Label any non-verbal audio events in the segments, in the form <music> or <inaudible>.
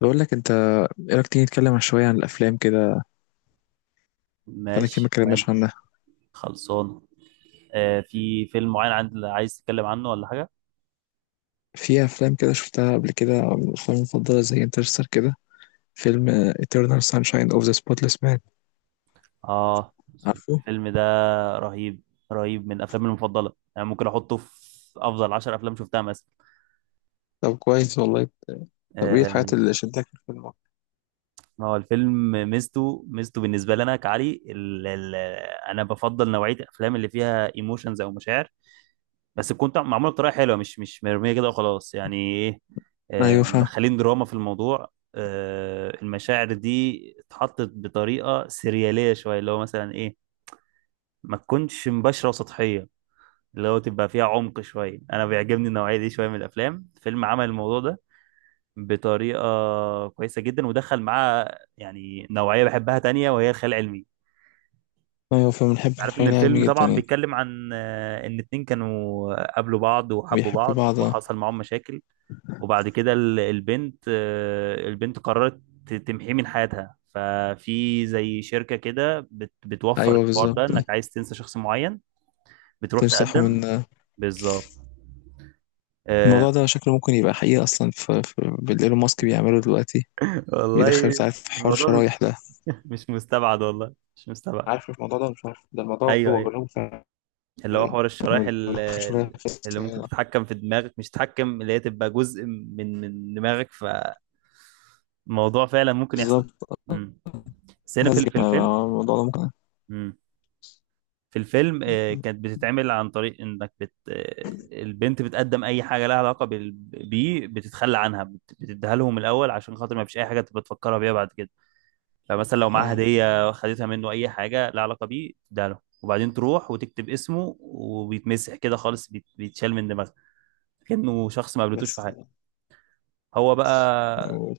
بقول لك انت، ايه رايك تيجي نتكلم عن شويه عن الافلام كده؟ بقالنا كتير ما ماشي اتكلمناش مال. عنها. خلصانه. آه، في فيلم معين عند عايز تتكلم عنه ولا حاجه؟ في افلام كده شفتها قبل كده من الافلام المفضله زي انترستر كده، فيلم Eternal Sunshine of the Spotless Mind. اه، عارفه؟ الفيلم ده رهيب. رهيب، من افلامي المفضله، يعني ممكن احطه في افضل 10 افلام شفتها مثلا. طب كويس والله. طب ايه الحاجات آه، اللي شدتك في الفيلم؟ ما هو الفيلم ميزته بالنسبه لنا، كعلي ال ال انا بفضل نوعيه الافلام اللي فيها ايموشنز او مشاعر، بس تكون معموله بطريقه حلوه، مش مرميه كده وخلاص، يعني ايه، ايوه فاهم. مدخلين دراما في الموضوع. المشاعر دي اتحطت بطريقه سرياليه شويه، اللي هو مثلا ايه، ما تكونش مباشره وسطحيه، اللي هو تبقى فيها عمق شويه. انا بيعجبني النوعيه دي شويه من الافلام. فيلم عمل الموضوع ده بطريقه كويسه جدا، ودخل معاه يعني نوعيه بحبها تانية وهي الخيال العلمي. ايوه فاهم، بنحب عارف ان الخيال الفيلم العلمي جدا طبعا يعني. بيتكلم عن ان اتنين كانوا قابلوا بعض وحبوا بيحبوا بعض بعض. وحصل معاهم مشاكل. وبعد كده البنت قررت تمحيه من حياتها. ففي زي شركة كده بتوفر ايوه الحوار ده، بالظبط. انك عايز تنسى شخص معين، بتروح تمسحوا تقدم. من. بالظبط. آه. الموضوع ده شكله ممكن يبقى حقيقي اصلا بالايلون ماسك بيعمله دلوقتي. <laughs> بيدخل والله تعرف في حوار الموضوع شرايح مش، ده. <laughs> مش مستبعد، والله مش مستبعد. عارف الموضوع ده، مش عارف ده الموضوع، ايوه، هو ايوه، بيقولهم. اللي هو حوار الشرايح شوية بس. اللي ممكن تتحكم في دماغك، مش تتحكم، اللي هي تبقى جزء من دماغك. فالموضوع فعلا ممكن يحصل. بالظبط. امم بس هنا في ال- هزج في مع الفيلم. الموضوع ده ممكن. امم. في الفيلم كانت بتتعمل عن طريق انك بت آه، البنت بتقدم اي حاجه لها علاقه بيه، بتتخلى عنها، بتديها لهم الاول، عشان خاطر ما فيش اي حاجه تبقى تفكرها بيها بعد كده. فمثلا لو معاها اه هديه خدتها منه، اي حاجه لها علاقه بيه تديها له، وبعدين تروح وتكتب اسمه وبيتمسح كده خالص، بيتشال من دماغها، كأنه شخص ما قابلتوش في بس كده. حياته. هو بقى أقول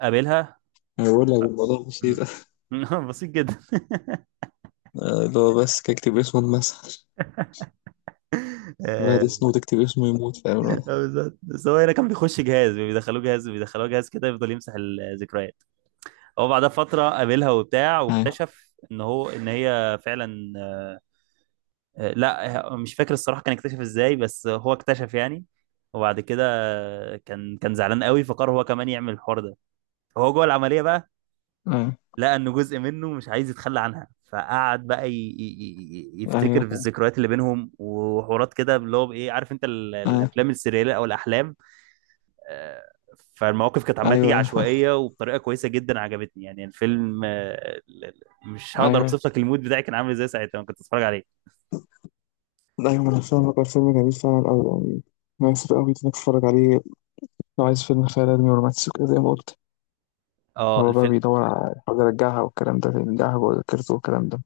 قابلها. أقول لك الموضوع مم. بسيط. <laughs> بسيط جدا. اللي هو بس كاكتب اسمه اتمسح. الواحد <laughs> يسنو تكتب اسمه يموت، فاهم الواحد. <laughs> اه، بالظبط، بس هو هنا كان بيخش جهاز، بيدخلوه جهاز، بيدخلوه جهاز كده، يفضل يمسح الذكريات. هو بعدها فترة قابلها وبتاع، ايوه واكتشف ان هو، ان هي فعلا لا، مش فاكر الصراحة كان اكتشف ازاي، بس هو اكتشف يعني. وبعد كده كان زعلان قوي، فقرر هو كمان يعمل الحوار ده. فهو جوه العملية بقى، لقى ان جزء منه مش عايز يتخلى عنها، فقعد بقى يفتكر في ايوه الذكريات اللي بينهم، وحوارات كده، اللي هو بايه، عارف انت ايوه. الافلام السريالية او الاحلام. آه، فالمواقف كانت عماله تيجي ايوه ايوه ايوه عشوائيه وبطريقه كويسه جدا، عجبتني يعني الفيلم. مش هقدر ايوه. اوصف لك المود بتاعي كان عامل ازاي ساعتها لما كنت بتفرج عليه. أيوة أنا فاهمك، هو الفيلم جميل فعلا أوي يعني. مناسب أوي إنك تتفرج عليه لو عايز فيلم خيال علمي ورومانسي وكده زي ما قلت. اه، هو بقى الفيلم بيدور على حاجة يرجعها والكلام ده، يرجعها جوه ذاكرته والكلام ده.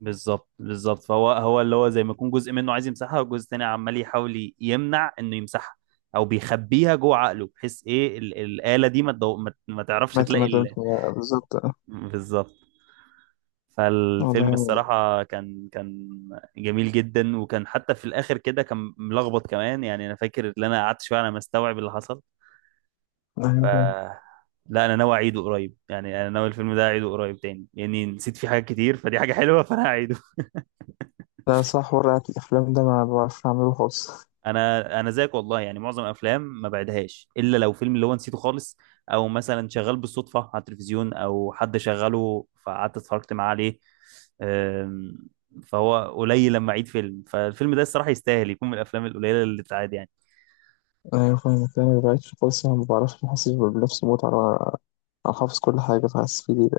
بالظبط، بالظبط. فهو اللي هو زي ما يكون جزء منه عايز يمسحها، وجزء تاني عمال يحاول يمنع انه يمسحها، او بيخبيها جوه عقله، بحيث ايه الاله دي ما تعرفش مات تلاقي مات مات- بالظبط. بالظبط. فالفيلم والله. الصراحة كان جميل جدا، وكان حتى في الآخر كده كان ملخبط كمان، يعني أنا فاكر إن أنا قعدت شوية على ما استوعب اللي حصل. ف أيوة فاهم. لا، أنا ناوي أعيده قريب، يعني أنا ناوي الفيلم ده أعيده قريب تاني، لأني يعني نسيت فيه حاجات كتير، فدي حاجة حلوة. <laughs> فأنا هعيده. لا صح، ورقة الأفلام ده ما بعرفش أعمله خالص. انا زيك والله، يعني معظم الافلام ما بعدهاش الا لو فيلم اللي هو نسيته خالص، او مثلا شغال بالصدفه على التلفزيون او حد شغله فقعدت اتفرجت معاه عليه. أم، فهو قليل لما اعيد فيلم. فالفيلم ده الصراحه يستاهل يكون من الافلام القليله اللي تتعاد يعني. أيوة فاهمك، أنا ما بعرفش خالص، أنا ما بعرفش، ما بحسش بنفس المتعة. على حافظ كل حاجة فحاسس في دي ده.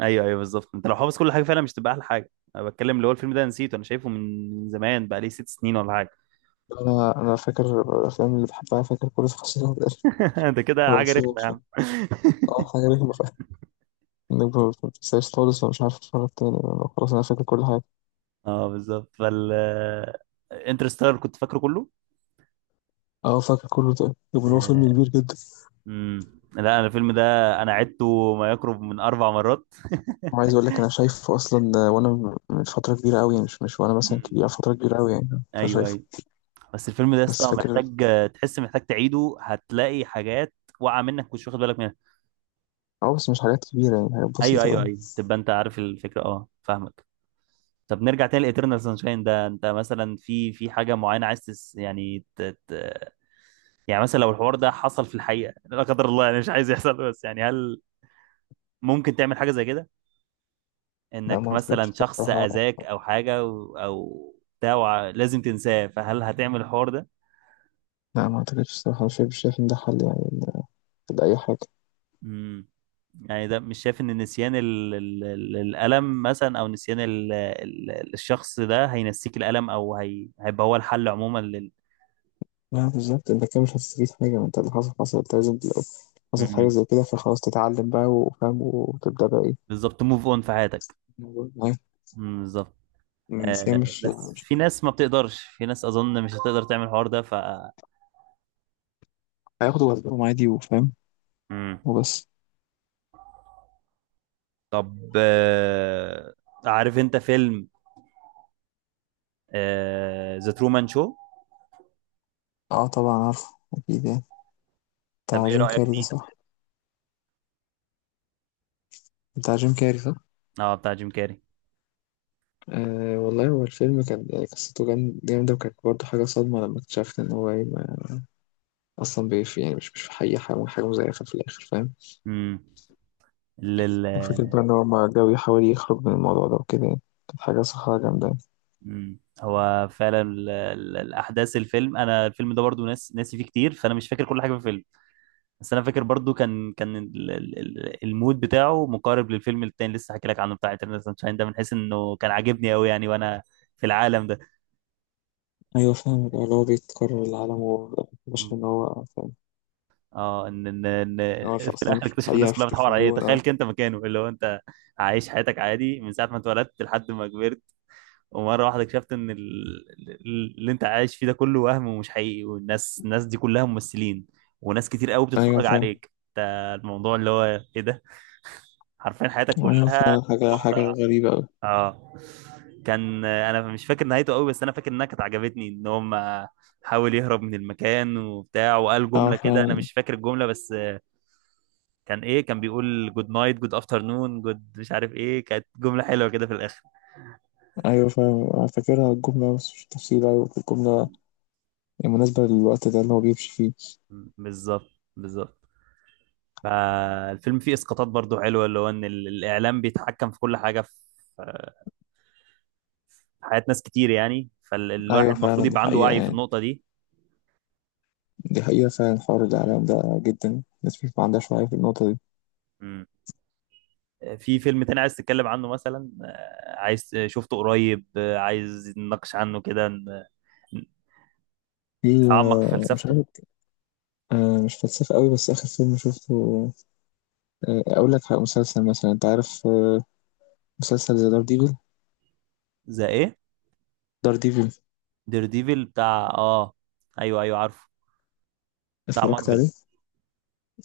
ايوه، ايوه، بالظبط، انت لو حافظ كل حاجه فعلا مش تبقى احلى حاجه. انا بتكلم اللي هو الفيلم ده نسيته، انا شايفه من زمان، بقى لي 6 سنين ولا حاجه. أنا فاكر الأفلام اللي بحبها، فاكر كل تفاصيلها ده. <laughs> ده كده حاجه بس هو رخمه يا مش- عم. <laughs> أه حاجة رخمة فاهم، إنك ما بتنساش خالص ومش عارف تتفرج تاني. أنا خلاص أنا فاكر كل حاجة. اه، بالظبط. انترستيلر كنت فاكره كله. أه فاكر كله ده، طب هو فيلم كبير جدا. امم، لا، انا الفيلم ده انا عدته ما يقرب من 4 مرات. وعايز أقول لك أنا شايفه أصلا، وأنا من فترة كبيرة أوي يعني، مش وأنا مثلا امم. كبير، فترة كبيرة أوي يعني. ايوه، فشايفه ايوه، بس الفيلم ده يا بس اسطى فاكر. محتاج، تحس محتاج تعيده، هتلاقي حاجات واقعه منك مش واخد بالك منها. اه بس مش حاجات كبيرة يعني، حاجات ايوه، بسيطة ايوه، أوي. ايوه، تبقى انت عارف الفكره، اه فاهمك. طب نرجع تاني لإترنال سانشاين ده، انت مثلا في حاجه معينه عايز تس يعني ت... ت... يعني مثلا لو الحوار ده حصل في الحقيقه، لا قدر الله، يعني مش عايز يحصل، بس يعني هل ممكن تعمل حاجه زي كده، لا ما انك أعتقدش مثلا شخص الصراحة. اذاك او حاجه او بتاع لازم تنساه، فهل هتعمل الحوار ده؟ لا ما أعتقدش الصراحة، مش شايف إن ده حل يعني لأي حاجة. امم يعني ده، مش شايف ان نسيان الالم مثلا، او نسيان الشخص ده هينسيك الالم، او هيبقى هو الحل عموما لا بالظبط، أنت كده مش هتستفيد حاجة، ما أنت اللي حصل حصل، أنت لازم لو حصل حاجة امم، زي كده فخلاص تتعلم بقى وفاهم وتبدأ بقى إيه بالظبط، موف اون في حياتك. الموضوع معاه. امم، بالظبط. بس هي آه، مش بس مش في ناس ما بتقدرش، في ناس اظن مش هتقدر تعمل الحوار ده. هياخد وقتهم عادي وفاهم امم. وبس. طب عارف انت فيلم ذا ترومان شو؟ اه طبعا عارفه أكيد يعني، طب بتاع ايه جيم رأيك كاري ده فيه؟ صح؟ بتاع جيم كاري صح. اه، بتاع جيم كاري. آه والله هو الفيلم كان يعني قصته جامدة، وكانت برضه حاجة صدمة لما اكتشفت إن هو اصلا بيف يعني، مش في حقيقة، حاجه مزيفه في الاخر فاهم. امم لل وفكره بقى ان هو ما جاي يحاول يخرج من الموضوع ده وكده يعني، كانت حاجه صراحه جامده يعني. مم. هو فعلا الاحداث الفيلم، انا الفيلم ده برضو ناسي فيه كتير، فانا مش فاكر كل حاجه في الفيلم. بس انا فاكر برضو كان المود بتاعه مقارب للفيلم التاني لسه حكي لك عنه، بتاع انترنال سانشاين ده، من حيث انه كان عاجبني قوي يعني، وانا في العالم ده. ايوه فاهم بقى اللي هو بيتكرر العالم وبشر ان مم. هو فاهم. اه، ان هو مش- في اصلا الاخر مش في اكتشف الناس الحقيقه، في كلها بتحور عليه. التلفزيون تخيل اه. كنت مكانه، اللي هو انت عايش حياتك عادي من ساعه ما اتولدت لحد ما كبرت، ومره واحده اكتشفت ان اللي انت عايش فيه ده كله وهم ومش حقيقي، والناس، الناس دي كلها ممثلين، وناس كتير قوي ايوه بتتفرج فاهم. عليك انت. الموضوع اللي هو ايه ده، حرفيا حياتك ايوه كلها فعلا، حاجه موضع غريبه أوي. اه. كان انا مش فاكر نهايته قوي، بس انا فاكر انها كانت عجبتني. ان هم حاول يهرب من المكان وبتاع، وقال اه جمله كده، انا فعلا. مش فاكر الجمله بس، كان ايه، كان بيقول جود نايت جود افترنون جود مش عارف ايه، كانت جمله حلوه كده في الاخر. ايوه فاهم، أنا فاكرها الجمله بس مش تفصيل. ايوه الجمله م- يعني مناسبه للوقت ده اللي هو بيمشي فيه. بالظبط، بالظبط. فالفيلم فيه اسقاطات برضو حلوه، اللي هو ان الاعلام بيتحكم في كل حاجه، في حياه ناس كتير يعني، فالواحد ايوه المفروض فعلا، دي يبقى عنده حقيقه وعي في يعني. النقطه دي. دي حقيقه فعلا، حوار الاعلام ده جدا الناس مش ما عندهاش وعي في النقطه دي. مم. في فيلم تاني عايز تتكلم عنه مثلا، عايز شفته قريب، عايز نناقش عنه كده، في نتعمق في مش فلسفته. عارف، مش فلسفة قوي، بس آخر فيلم شفته، أقول لك على مسلسل مثلا. أنت عارف مسلسل زي دار ديفل؟ زي ايه؟ دار ديفل. دير ديفل بتاع اه، ايوه، ايوه، عارفه، بتاع اتفرجت مارفل. عليه؟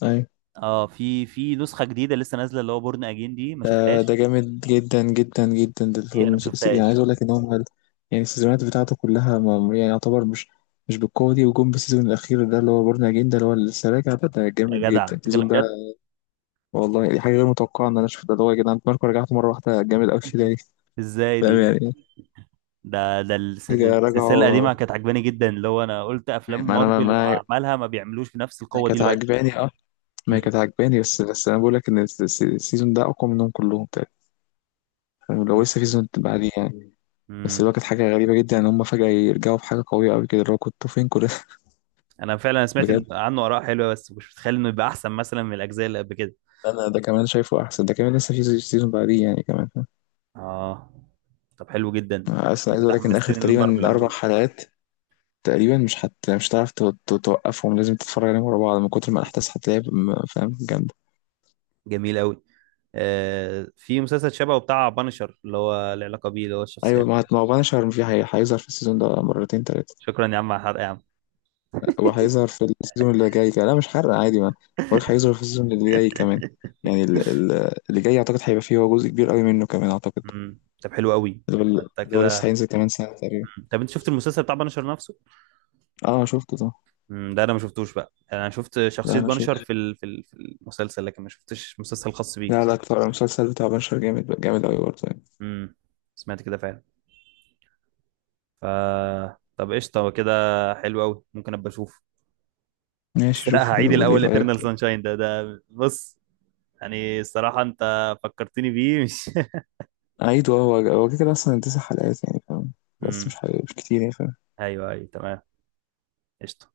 أيوة. اه، في نسخه جديده لسه نازله، اللي هو بورن اجين، دي ما ده ده شفتهاش. جامد جدا جدا جدا، ده دي انا الفيلم ما يعني عايز شفتهاش. أقول لك إن هم يعني السيزونات بتاعته كلها ما يعني يعتبر مش بالقوة دي، وجم بالسيزون الأخير ده اللي هو بورنا أجين ده اللي هو لسه راجع، ده ده جامد يا جدع جدا السيزون بتتكلم ده. جد؟ والله دي حاجة غير متوقعة إن أنا أشوف ده، اللي هو يا جدعان ماركو رجعت مرة واحدة جامد أوي كده <laughs> ليه؟ ازاي فاهم دي؟ يعني. ده حاجة السلسله رجعوا. القديمه كانت عجباني جدا، اللي هو انا قلت افلام ما أنا ما مارفل ما- وعملها ما بيعملوش بنفس أنا القوه دي كانت دلوقتي. عاجباني. ما هي امم، كانت عجباني، بس انا بقول لك ان السيزون ده اقوى منهم كلهم تقريبا يعني، لو حلو لسه في جدا. سيزون بعديه يعني. بس امم، اللي هو كانت حاجه غريبه جدا ان هم فجاه يرجعوا بحاجه قويه قوي كده، اللي هو كنتوا فين كل ده <laughs> انا فعلا سمعت إن بجد عنه اراء حلوه، بس مش متخيل انه يبقى احسن مثلا من الاجزاء اللي قبل كده. انا ده كمان شايفه احسن، ده كمان لسه في سيزون بعديه يعني كمان. اه، طب حلو جدا، اصلا انت عايز كده اقول لك ان اخر حمستني للمارفل تقريبا اربع عموما. حلقات تقريبا مش هتعرف توقفهم، لازم تتفرج عليهم ورا بعض من كتر ما الاحداث هتلاقيها فاهم جامده. جميل قوي. آه، في مسلسل شبهه بتاع بانشر، اللي هو العلاقه بيه، اللي هو الشخصيه. ايوه ما هو بنشر في هيظهر في السيزون ده مرتين تلاتة. شكرا يا عم على الحرق يا عم. هو هيظهر في السيزون اللي جاي كمان، لا مش حرق عادي ما بقولك <laughs> هيظهر في السيزون اللي جاي كمان. يعني اللي جاي اعتقد هيبقى فيه هو جزء كبير قوي منه كمان اعتقد. امم، طب حلو قوي. اللي هو انت اللي هو لسه كده، هينزل كمان سنة تقريبا. طب انت شفت المسلسل بتاع بانشر نفسه؟ اه شفته ده. ده انا ما شفتوش بقى، يعني انا شفت لا شخصية انا بانشر شفته. في في المسلسل، لكن ما شفتش مسلسل خاص لا بيه. لا اكتر، المسلسل بتاع بنشر جامد جامد قوي برضه يعني. امم، سمعت كده فعلا. ف طب قشطة، هو كده، حلو قوي، ممكن ابقى اشوف. بس ماشي لا، شوفه هعيد كده وقول لي الاول رأيك. eternal sunshine ده، بص، يعني الصراحة انت فكرتني بيه مش. <laughs> عيد، اه هو هو كده كده اصلا 9 حلقات يعني فاهم، بس مش امم، حي... مش كتير يعني فاهم ايوه، ايوه، تمام، قشطة.